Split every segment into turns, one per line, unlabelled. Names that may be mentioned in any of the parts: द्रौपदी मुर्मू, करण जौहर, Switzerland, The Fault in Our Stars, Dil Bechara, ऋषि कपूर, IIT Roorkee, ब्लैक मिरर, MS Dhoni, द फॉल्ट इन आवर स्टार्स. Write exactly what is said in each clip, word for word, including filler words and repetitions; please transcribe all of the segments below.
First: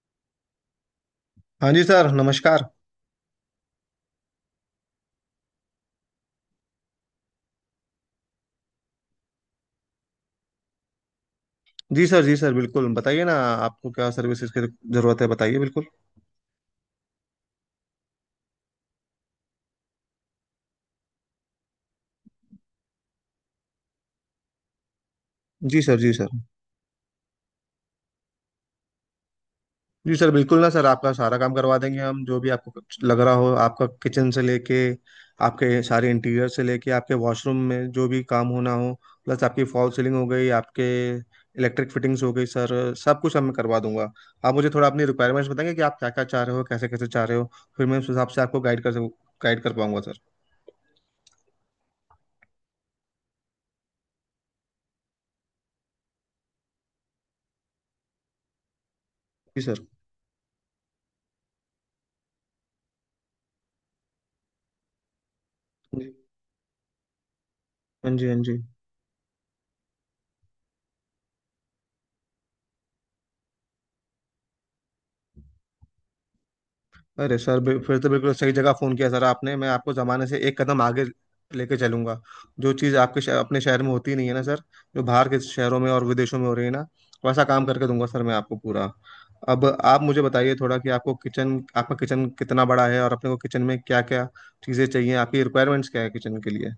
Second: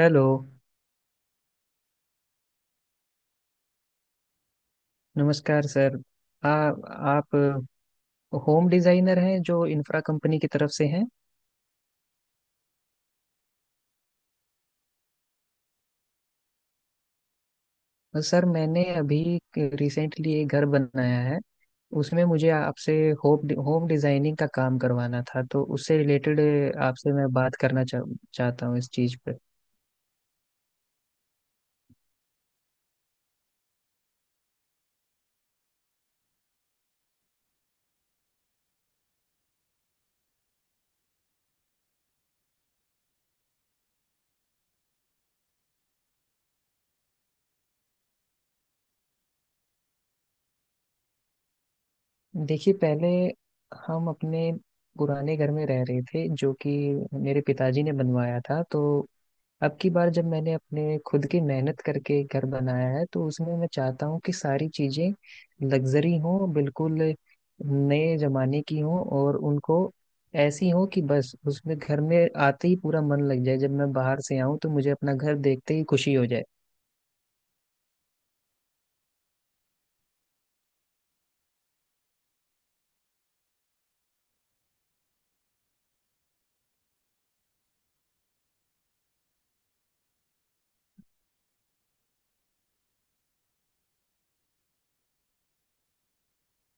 Hello.
हाँ जी sir, नमस्कार।
नमस्कार सर। आ, आप होम डिजाइनर हैं जो इंफ्रा कंपनी की तरफ से हैं।
जी सर, जी सर, बिल्कुल बताइए ना। आपको क्या सर्विसेज की जरूरत है, बताइए बिल्कुल।
सर मैंने अभी रिसेंटली एक घर बनाया है, उसमें मुझे आपसे होम होम डिजाइनिंग का काम करवाना था, तो
जी सर,
उससे
जी सर।
रिलेटेड आपसे मैं बात करना चाह, चाहता हूँ इस चीज़ पे।
जी सर, बिल्कुल ना सर, आपका सारा काम करवा देंगे हम। जो भी आपको कुछ लग रहा हो, आपका किचन से लेके आपके सारे इंटीरियर से लेके आपके वॉशरूम में जो भी काम होना हो, प्लस आपकी फॉल सीलिंग हो गई, आपके इलेक्ट्रिक फिटिंग्स हो गई सर, सब कुछ हम मैं करवा दूंगा। आप मुझे थोड़ा अपनी रिक्वायरमेंट्स बताएंगे कि आप क्या क्या चाह रहे हो, कैसे कैसे चाह रहे हो। फिर मैं उस हिसाब से आपको गाइड कर गाइड कर पाऊंगा सर।
देखिए, पहले हम अपने पुराने घर में रह रहे थे जो कि मेरे पिताजी ने बनवाया था। तो
जी
अब
सर,
की बार जब मैंने अपने खुद की मेहनत करके घर बनाया है, तो उसमें मैं चाहता हूँ कि सारी चीजें
जी।
लग्जरी हों, बिल्कुल
हाँ
नए
जी, हाँ जी।
जमाने की हों, और उनको ऐसी हों कि बस उसमें घर में आते ही पूरा मन लग जाए, जब मैं बाहर से आऊं तो मुझे अपना घर देखते ही खुशी हो जाए।
अरे सर, बि- फिर तो बिल्कुल सही जगह फ़ोन किया सर आपने। मैं आपको ज़माने से एक कदम आगे लेके चलूंगा। जो चीज़ आपके शह- अपने शहर में होती नहीं है ना सर, जो बाहर के शहरों में और विदेशों में हो रही है ना, वैसा काम करके दूंगा सर मैं आपको पूरा। अब आप मुझे बताइए थोड़ा कि आपको किचन आपका किचन कितना बड़ा है और अपने को किचन में क्या क्या चीज़ें चाहिए, आपकी रिक्वायरमेंट्स क्या है किचन के लिए।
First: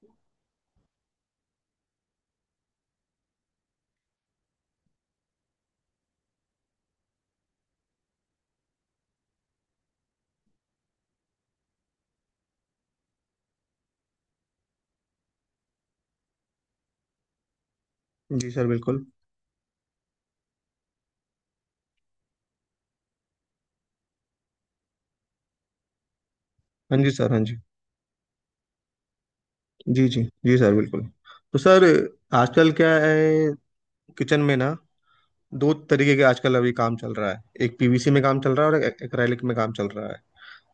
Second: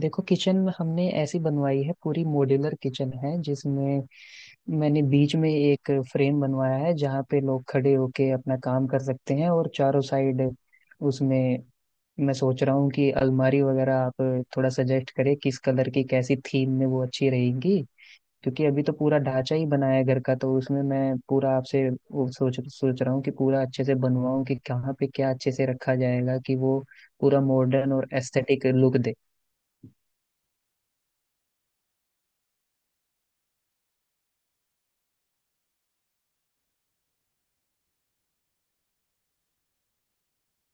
देखो, किचन हमने ऐसी बनवाई है, पूरी मॉड्यूलर किचन है जिसमें मैंने बीच में एक फ्रेम बनवाया है जहाँ पे लोग खड़े होके अपना काम कर सकते हैं, और चारों साइड उसमें मैं सोच रहा हूँ कि अलमारी वगैरह आप थोड़ा सजेस्ट करें किस कलर की कैसी थीम में वो अच्छी रहेंगी।
जी
क्योंकि
सर
अभी तो
बिल्कुल।
पूरा ढांचा ही बना है घर का, तो उसमें मैं पूरा आपसे वो सोच सोच रहा हूँ कि पूरा अच्छे से बनवाऊँ कि कहाँ पे क्या अच्छे से रखा जाएगा, कि वो
हाँ जी सर, हाँ
पूरा
जी।
मॉडर्न और एस्थेटिक लुक दे।
जी जी जी सर बिल्कुल। तो सर, आजकल क्या है किचन में ना, दो तरीके के आजकल अभी काम चल रहा है। एक पी वी सी में काम चल रहा है और एक एक्रेलिक में काम चल रहा है।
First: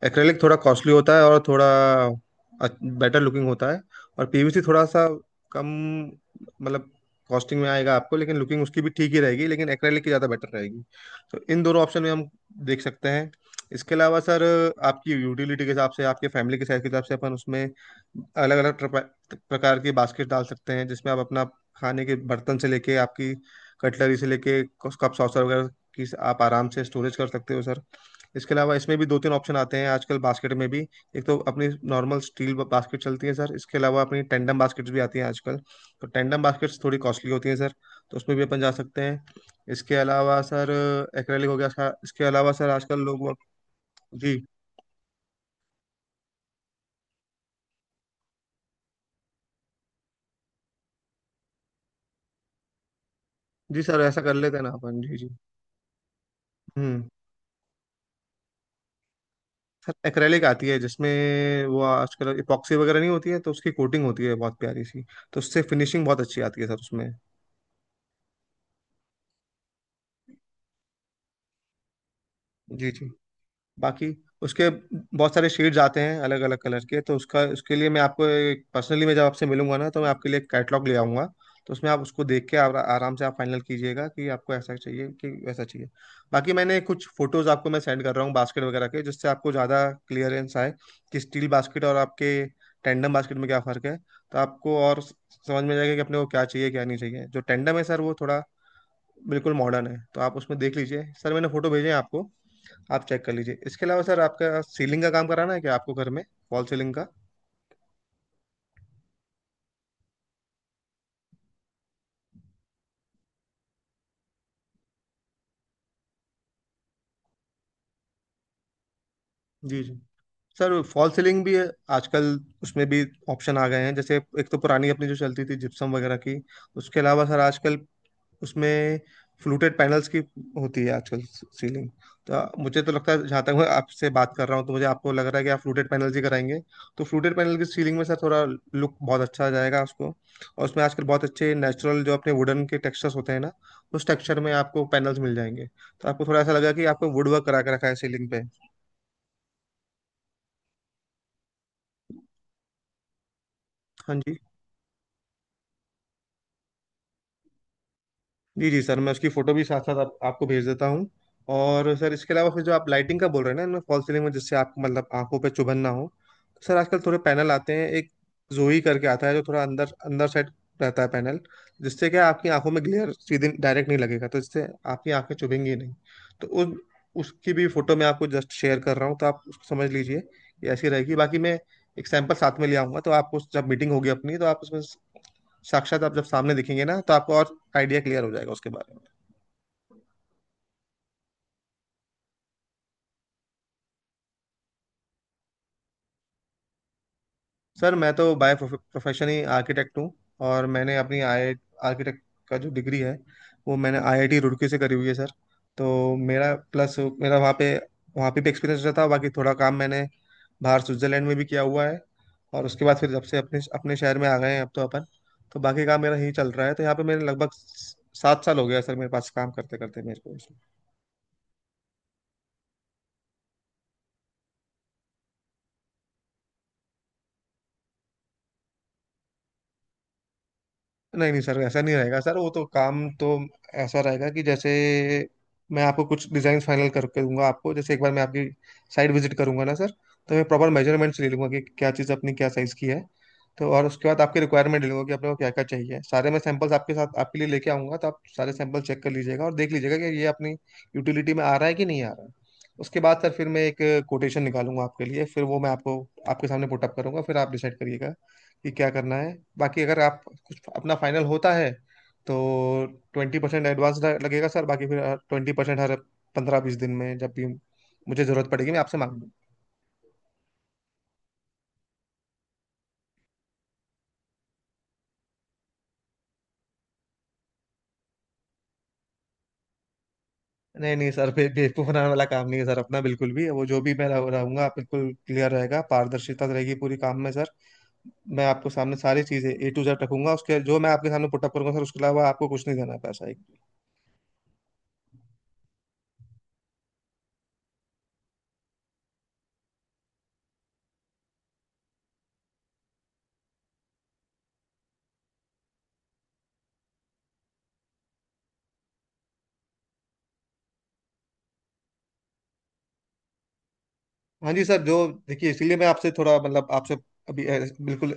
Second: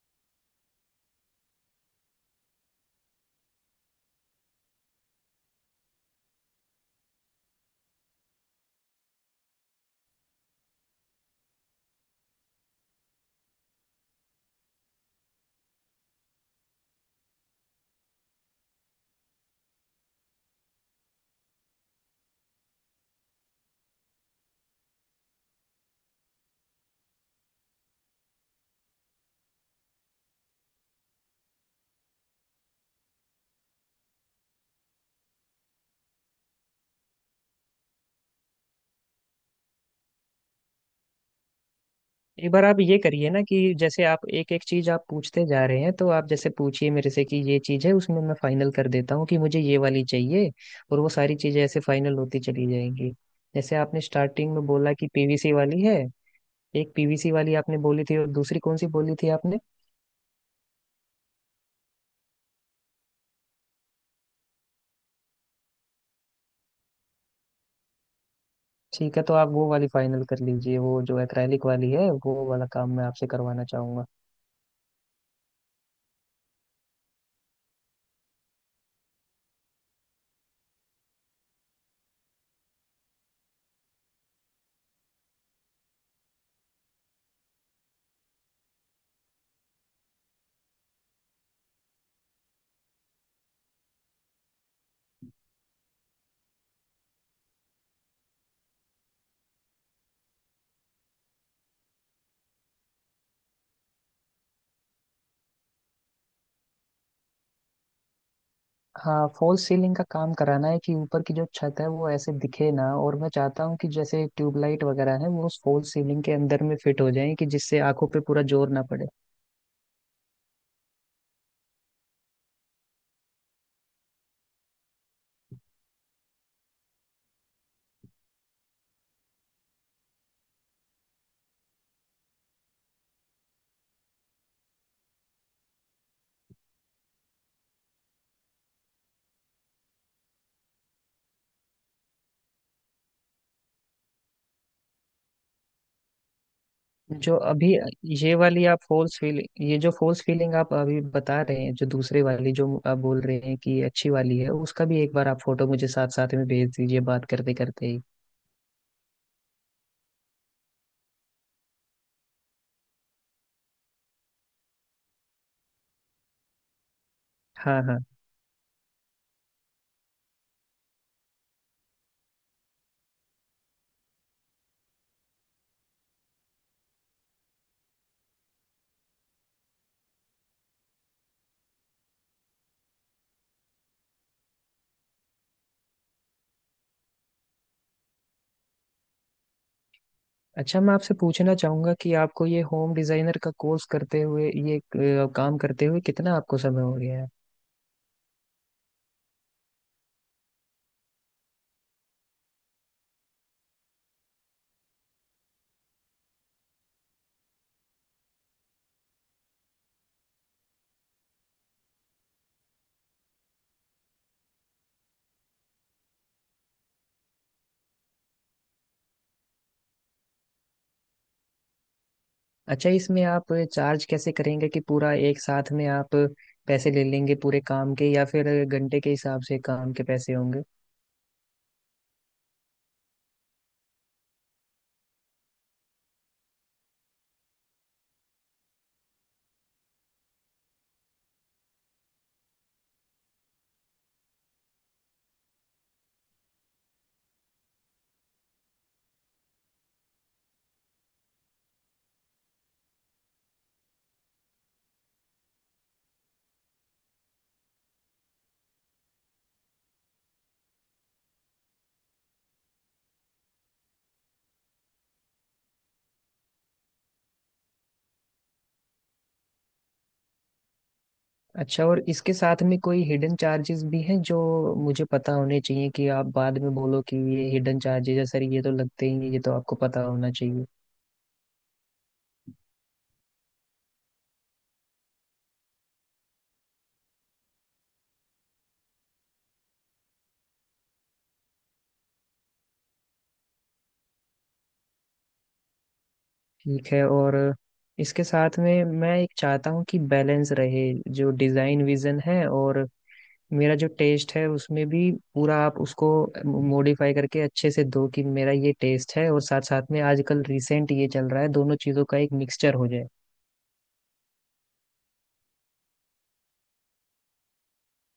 एक्रेलिक थोड़ा कॉस्टली होता है और थोड़ा बेटर लुकिंग होता है। और पी वी सी थोड़ा सा कम, मतलब कॉस्टिंग में आएगा आपको, लेकिन लुकिंग उसकी भी ठीक ही रहेगी, लेकिन एक्रेलिक की ज़्यादा बेटर रहेगी। तो इन दोनों ऑप्शन में हम देख सकते हैं। इसके अलावा सर, आपकी यूटिलिटी के हिसाब से, आपके फैमिली के साइज के हिसाब से अपन उसमें अलग अलग प्रकार की बास्केट डाल सकते हैं, जिसमें आप अपना खाने के बर्तन से लेके, आपकी कटलरी से लेके, कप सॉसर वगैरह की आप आराम से स्टोरेज कर सकते हो सर। इसके अलावा इसमें भी दो तीन ऑप्शन आते हैं आजकल बास्केट में भी। एक तो अपनी नॉर्मल स्टील बास्केट चलती है सर, इसके अलावा अपनी टेंडम बास्केट्स भी आती हैं आजकल। तो टेंडम बास्केट्स थोड़ी कॉस्टली होती हैं सर, तो उसमें भी अपन जा सकते हैं। इसके अलावा सर, एक्रेलिक हो गया इसका- इसके
एक
अलावा
बार
सर
आप ये
आजकल
करिए
लोग।
ना कि जैसे आप
जी।
एक एक चीज आप पूछते जा रहे हैं, तो आप जैसे पूछिए मेरे से कि ये चीज है, उसमें मैं फाइनल कर देता हूँ कि मुझे ये वाली चाहिए, और वो सारी चीजें ऐसे फाइनल होती चली जाएंगी। जैसे
जी सर,
आपने
ऐसा कर
स्टार्टिंग
लेते हैं
में
ना
बोला
अपन।
कि
जी जी।
पीवीसी वाली है, एक
हम्म
पीवीसी वाली आपने बोली थी, और दूसरी कौन सी बोली थी आपने?
सर एक्रेलिक आती है, जिसमें वो आजकल इपॉक्सी वगैरह नहीं होती है, तो उसकी कोटिंग होती है बहुत प्यारी सी, तो उससे फिनिशिंग बहुत अच्छी आती है सर उसमें।
ठीक है, तो आप वो वाली फाइनल कर लीजिए, वो जो एक्रेलिक वाली है वो वाला
जी
काम मैं
जी।
आपसे करवाना चाहूंगा।
बाकी उसके बहुत सारे शेड्स आते हैं अलग अलग कलर के। तो उसका उसके लिए मैं आपको पर्सनली, मैं जब आपसे मिलूंगा ना, तो मैं आपके लिए कैटलॉग ले आऊंगा। तो उसमें आप उसको देख के आरा- आराम से आप फाइनल कीजिएगा कि आपको ऐसा चाहिए कि वैसा चाहिए। बाकी मैंने कुछ फोटोज आपको मैं सेंड कर रहा हूँ बास्केट वगैरह के, जिससे आपको ज़्यादा क्लियरेंस आए कि स्टील बास्केट और आपके टेंडम बास्केट में क्या फ़र्क है। तो आपको और स- समझ में जाएगा कि अपने को क्या चाहिए, क्या नहीं चाहिए। जो टेंडम है सर, वो थोड़ा बिल्कुल मॉडर्न है, तो आप उसमें देख लीजिए सर, मैंने फोटो भेजे हैं आपको, आप चेक कर लीजिए। इसके अलावा सर आपका सीलिंग का काम कराना है क्या आपको घर में, फॉल सीलिंग का?
हाँ, फॉल्स सीलिंग का काम कराना है, कि ऊपर की जो छत है वो ऐसे दिखे ना, और मैं चाहता हूँ कि जैसे ट्यूबलाइट वगैरह है वो उस फॉल्स सीलिंग के अंदर में फिट हो जाए कि जिससे आंखों पे पूरा जोर ना पड़े।
जी जी। सर फॉल सीलिंग भी आजकल, उसमें भी ऑप्शन आ गए हैं। जैसे एक तो पुरानी अपनी जो चलती थी जिप्सम वगैरह की, उसके अलावा सर आजकल उसमें फ्लूटेड पैनल्स की होती है आजकल सीलिंग। तो मुझे तो लगता है, जहाँ तक मैं आपसे बात कर रहा हूँ, तो मुझे आपको लग रहा है कि आप फ्लूटेड पैनल ही कराएंगे। तो फ्लूटेड पैनल की सीलिंग में सर थोड़ा लुक बहुत अच्छा आ जाएगा उसको। और उसमें आजकल बहुत अच्छे नेचुरल, जो अपने वुडन के टेक्सचर्स होते हैं ना, उस टेक्सचर में आपको पैनल्स मिल जाएंगे। तो आपको थोड़ा ऐसा लगा कि आपको वुड
जो
वर्क करा
अभी
के रखा है सीलिंग
ये
पे।
वाली आप फॉल्स फीलिंग, ये जो फॉल्स फीलिंग आप अभी बता रहे हैं, जो दूसरे वाली जो आप बोल रहे हैं कि अच्छी
हाँ जी।
वाली है, उसका भी एक बार आप फोटो मुझे साथ साथ में भेज दीजिए, बात करते करते ही।
जी जी सर मैं उसकी फोटो भी साथ साथ आप, आपको भेज देता हूँ। और सर इसके अलावा फिर जो आप लाइटिंग का बोल रहे हैं ना, इनमें फॉल सीलिंग में, जिससे आपको मतलब आंखों पे चुभन ना हो, तो सर आजकल थोड़े पैनल आते
हाँ
हैं,
हाँ।
एक जोई करके आता है, जो थोड़ा अंदर अंदर साइड रहता है पैनल। जिससे क्या है, आपकी आंखों में ग्लेयर सीधे डायरेक्ट नहीं लगेगा, तो जिससे आपकी आंखें चुभेंगी नहीं। तो उस उसकी भी फोटो मैं आपको जस्ट शेयर कर रहा हूँ, तो आप उसको समझ लीजिए कि ऐसी रहेगी। बाकी मैं एक सैंपल साथ में ले आऊंगा, तो आप उस जब मीटिंग होगी अपनी, तो आप उसमें साक्षात आप जब सामने दिखेंगे ना, तो आपको और आइडिया क्लियर हो जाएगा उसके बारे में।
अच्छा, मैं आपसे पूछना चाहूंगा कि आपको ये होम डिजाइनर का कोर्स करते हुए ये अ, काम करते हुए कितना आपको समय हो गया है?
सर मैं तो बाय प्रोफेशन ही आर्किटेक्ट हूँ। और मैंने अपनी आई आर्किटेक्ट का जो डिग्री है, वो मैंने आई आई टी रुड़की से करी हुई है सर। तो मेरा प्लस, मेरा वहाँ पे वहाँ पे भी एक्सपीरियंस रहा था। बाकी थोड़ा काम मैंने बाहर स्विट्जरलैंड में भी किया हुआ है। और उसके बाद फिर जब से अपने अपने शहर में आ गए हैं अब तो अपन, तो बाकी काम मेरा यही चल रहा है। तो यहाँ पे मेरे लगभग सात साल हो गया सर, मेरे पास काम करते करते मेरे को।
अच्छा, इसमें आप चार्ज कैसे करेंगे? कि पूरा एक साथ में आप पैसे ले लेंगे पूरे काम के, या फिर घंटे के हिसाब से काम के पैसे होंगे?
नहीं नहीं सर, ऐसा नहीं रहेगा सर। वो तो काम तो ऐसा रहेगा कि जैसे मैं आपको कुछ डिजाइन फाइनल करके दूंगा आपको। जैसे एक बार मैं आपकी साइट विजिट करूंगा ना सर, तो मैं प्रॉपर मेजरमेंट्स ले लूंगा कि क्या चीज़ अपनी क्या साइज़ की है। तो और उसके बाद आपके रिक्वायरमेंट ले लूंगा कि आपने को क्या क्या चाहिए। सारे मैं सैंपल्स आपके साथ आपके लिए लेके आऊंगा, तो आप सारे सैंपल चेक कर लीजिएगा और देख लीजिएगा कि ये अपनी यूटिलिटी में आ रहा है कि नहीं आ रहा है। उसके बाद सर फिर मैं एक कोटेशन निकालूंगा आपके लिए, फिर वो मैं आपको आपके सामने पुटअप करूंगा, फिर आप डिसाइड करिएगा कि क्या करना है। बाकी अगर आप कुछ अपना फाइनल होता है तो ट्वेंटी परसेंट एडवांस लगेगा सर, बाकी फिर ट्वेंटी परसेंट हर पंद्रह बीस दिन में, जब भी मुझे जरूरत पड़ेगी मैं आपसे मांग लूँ।
अच्छा, और इसके साथ में कोई हिडन चार्जेस भी हैं जो मुझे पता होने चाहिए, कि आप बाद में बोलो कि ये हिडन चार्जेस है सर ये तो लगते ही हैं, ये तो आपको पता होना चाहिए।
नहीं नहीं सर, बे बेवकूफ बनाने वाला काम नहीं है सर अपना बिल्कुल भी। वो जो भी मैं रह- रहूंगा, बिल्कुल क्लियर रहेगा, पारदर्शिता रहेगी पूरी काम में सर। मैं आपको सामने सारी चीजें ए टू जेड रखूंगा, उसके जो मैं आपके सामने पुटअप करूंगा सर। उसके अलावा आपको कुछ नहीं देना है पैसा।
ठीक है। और इसके साथ में मैं एक चाहता हूँ कि बैलेंस रहे, जो डिज़ाइन विजन है और मेरा जो टेस्ट है उसमें भी पूरा आप उसको मॉडिफाई करके अच्छे से दो, कि मेरा ये टेस्ट है और साथ साथ में आजकल रिसेंट ये चल रहा है, दोनों चीज़ों का एक मिक्सचर हो जाए।
हाँ जी सर, जो देखिए, इसलिए मैं आपसे थोड़ा मतलब आपसे अभी अ, बिल्कुल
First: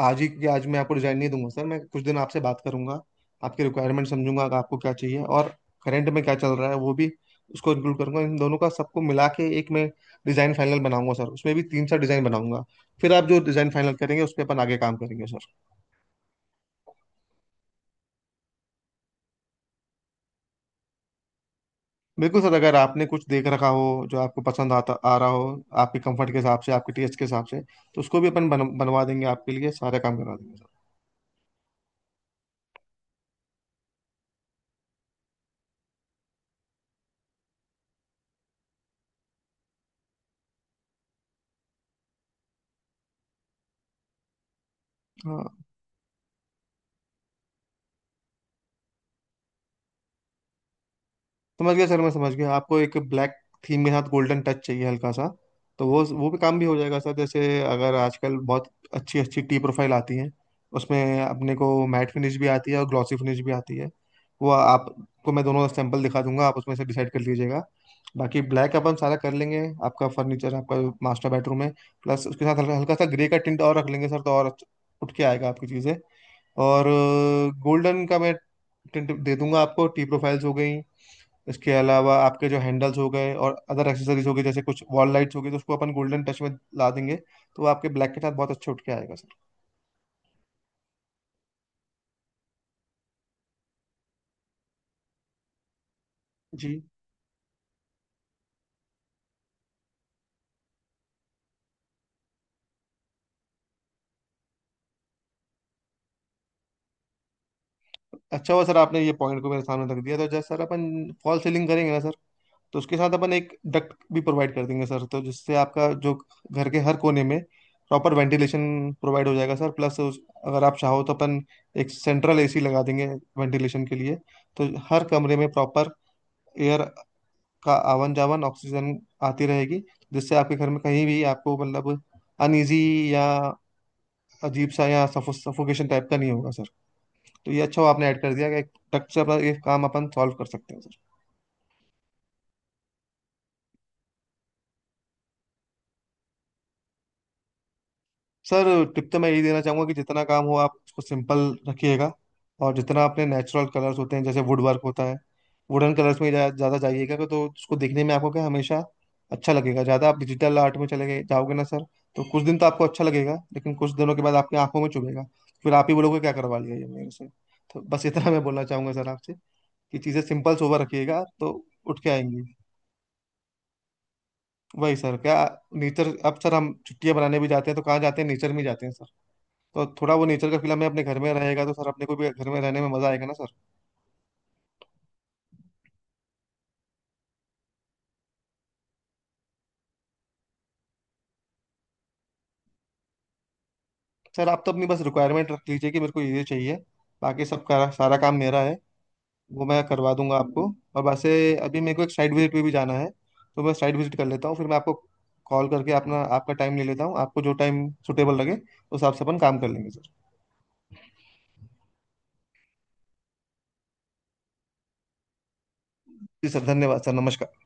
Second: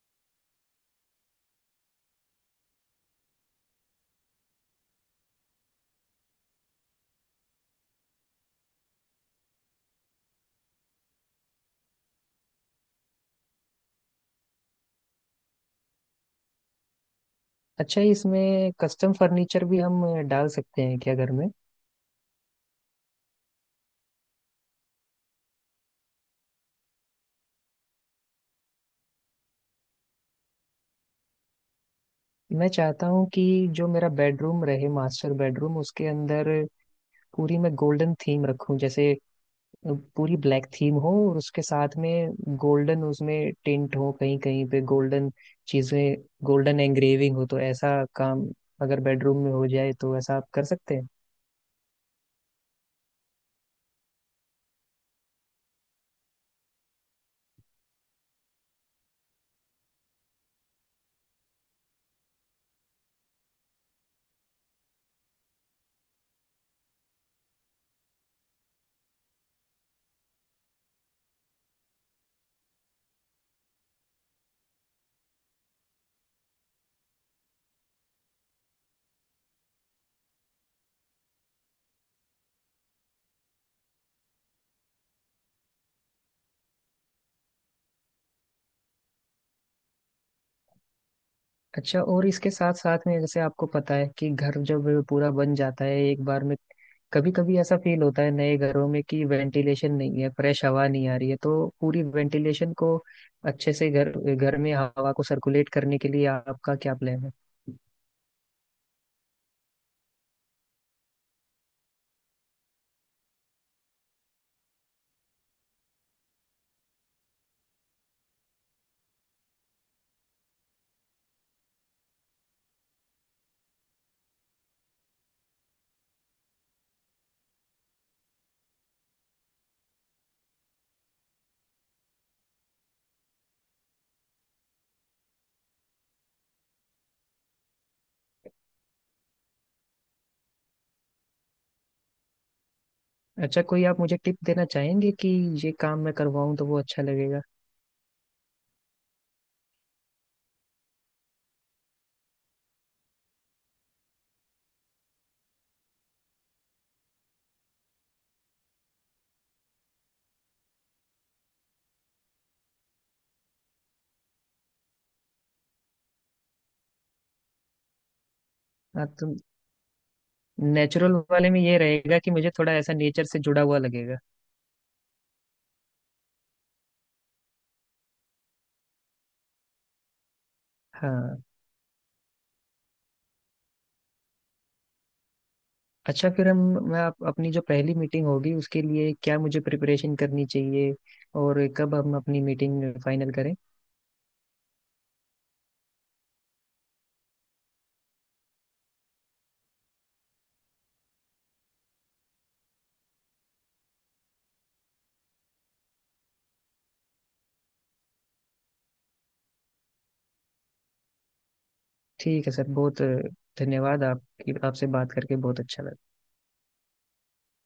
आज ही के आज मैं आपको डिजाइन नहीं दूंगा सर। मैं कुछ दिन आपसे बात करूंगा, आपके रिक्वायरमेंट समझूंगा कि आपको क्या चाहिए, और करंट में क्या चल रहा है वो भी उसको इंक्लूड करूंगा। इन दोनों का सबको मिला के एक मैं डिजाइन फाइनल बनाऊंगा सर। उसमें भी तीन चार डिजाइन बनाऊंगा, फिर आप जो डिजाइन फाइनल करेंगे उस पे अपन आगे काम करेंगे सर।
अच्छा, इसमें कस्टम फर्नीचर भी हम डाल सकते हैं क्या घर में?
बिल्कुल सर, अगर आपने कुछ देख रखा हो जो आपको पसंद आता आ रहा हो, आपके कंफर्ट के हिसाब से, आपके टेस्ट के हिसाब से, तो उसको भी अपन बन, बनवा देंगे आपके लिए। सारा काम करवा देंगे सर।
मैं चाहता हूँ कि जो मेरा बेडरूम रहे मास्टर बेडरूम, उसके अंदर पूरी मैं गोल्डन थीम रखूं। जैसे पूरी ब्लैक थीम हो और उसके साथ में गोल्डन उसमें टिंट हो, कहीं कहीं पे गोल्डन
हाँ।
चीजें, गोल्डन एंग्रेविंग हो, तो ऐसा काम अगर बेडरूम में हो जाए, तो ऐसा आप कर सकते हैं?
समझ गया सर, मैं समझ गया, आपको एक ब्लैक थीम के साथ गोल्डन टच चाहिए हल्का सा। तो वो वो भी काम भी हो जाएगा सर। जैसे अगर आजकल बहुत अच्छी अच्छी टी प्रोफाइल आती है, उसमें अपने को मैट फिनिश भी आती है और ग्लॉसी फिनिश भी आती है। वो आपको मैं दोनों सैंपल दिखा दूंगा, आप उसमें से डिसाइड कर लीजिएगा। बाकी ब्लैक अपन सारा कर लेंगे आपका फर्नीचर, आपका मास्टर बेडरूम है। प्लस उसके साथ हल्का हल्का सा ग्रे का टिंट और रख लेंगे सर, तो और अच्छा- उठ के आएगा आपकी चीज़ें। और गोल्डन का मैं टिंट दे दूंगा आपको। टी प्रोफाइल्स हो गई, इसके अलावा आपके जो हैंडल्स हो गए और अदर एक्सेसरीज हो गई, जैसे कुछ वॉल लाइट्स हो गई, तो उसको अपन गोल्डन टच में ला देंगे। तो वो आपके ब्लैक के साथ बहुत अच्छे उठ के आएगा सर।
अच्छा, और इसके साथ साथ में जैसे आपको पता है कि घर जब पूरा बन जाता है एक बार में,
जी।
कभी कभी ऐसा फील होता है नए घरों में कि वेंटिलेशन नहीं है, फ्रेश हवा नहीं आ रही है, तो पूरी वेंटिलेशन को अच्छे से घर घर में हवा को सर्कुलेट करने के लिए आपका क्या प्लान है?
अच्छा हुआ सर आपने ये पॉइंट को मेरे सामने रख दिया। तो जैसे सर अपन फॉल सीलिंग करेंगे ना सर, तो उसके साथ अपन एक डक्ट भी प्रोवाइड कर देंगे सर, तो जिससे आपका जो घर के हर कोने में प्रॉपर वेंटिलेशन प्रोवाइड हो जाएगा सर। प्लस उस, अगर आप चाहो तो अपन एक सेंट्रल ए सी लगा देंगे वेंटिलेशन के लिए। तो हर कमरे में प्रॉपर एयर का आवन जावन, ऑक्सीजन आती रहेगी, जिससे आपके घर में कहीं भी आपको मतलब अनईजी या अजीब सा या सफोकेशन टाइप का नहीं होगा सर। तो ये अच्छा हुआ आपने ऐड कर दिया कि एक टक से अपना ये काम अपन सॉल्व कर सकते हैं सर।
अच्छा, कोई आप मुझे टिप देना चाहेंगे कि ये काम मैं करवाऊं तो वो अच्छा लगेगा?
सर, टिप तो मैं यही देना चाहूंगा कि जितना काम हो आप उसको सिंपल रखिएगा। और जितना अपने नेचुरल कलर्स होते हैं जैसे वुड वर्क होता है, वुडन कलर्स में ज़्यादा ज़्यादा जाइएगा, तो उसको दिखने में आपको क्या हमेशा अच्छा लगेगा। ज़्यादा आप डिजिटल आर्ट में चले गए जाओगे ना सर, तो कुछ दिन तो आपको अच्छा लगेगा, लेकिन कुछ दिनों के बाद आपकी आंखों में चुभेगा। फिर आप ही बोलोगे क्या करवा लिया ये मेरे से। तो बस इतना मैं बोलना चाहूंगा
हाँ
सर
तो
आपसे कि चीज़ें सिंपल सोबर
नेचुरल
रखिएगा,
वाले
तो
में ये
उठ के
रहेगा कि
आएंगी।
मुझे थोड़ा ऐसा नेचर से जुड़ा हुआ लगेगा।
वही सर, क्या नेचर। अब सर हम छुट्टियां बनाने भी जाते हैं तो कहाँ जाते हैं, नेचर में जाते हैं सर। तो थोड़ा वो नेचर का फील हमें अपने घर में
हाँ।
रहेगा, तो सर अपने को भी घर में रहने में मजा आएगा ना सर।
अच्छा फिर हम, मैं आप, अपनी जो पहली मीटिंग होगी उसके लिए क्या मुझे प्रिपरेशन करनी चाहिए, और कब हम अपनी मीटिंग फाइनल करें?
सर आप तो अपनी बस रिक्वायरमेंट रख लीजिए कि मेरे को ये ये चाहिए, बाकी सब का सारा काम मेरा है, वो मैं करवा दूंगा आपको। और वैसे अभी मेरे को एक साइड विजिट पे भी जाना है, तो मैं साइड विजिट कर लेता हूँ, फिर मैं आपको कॉल करके अपना आपका टाइम ले लेता हूँ। आपको जो टाइम सुटेबल लगे उस हिसाब से अपन काम कर लेंगे सर।
ठीक है सर। बहुत धन्यवाद, आपकी आपसे बात करके बहुत अच्छा लगा।
जी सर, धन्यवाद सर, नमस्कार।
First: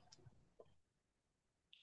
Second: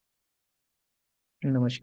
नमस्कार।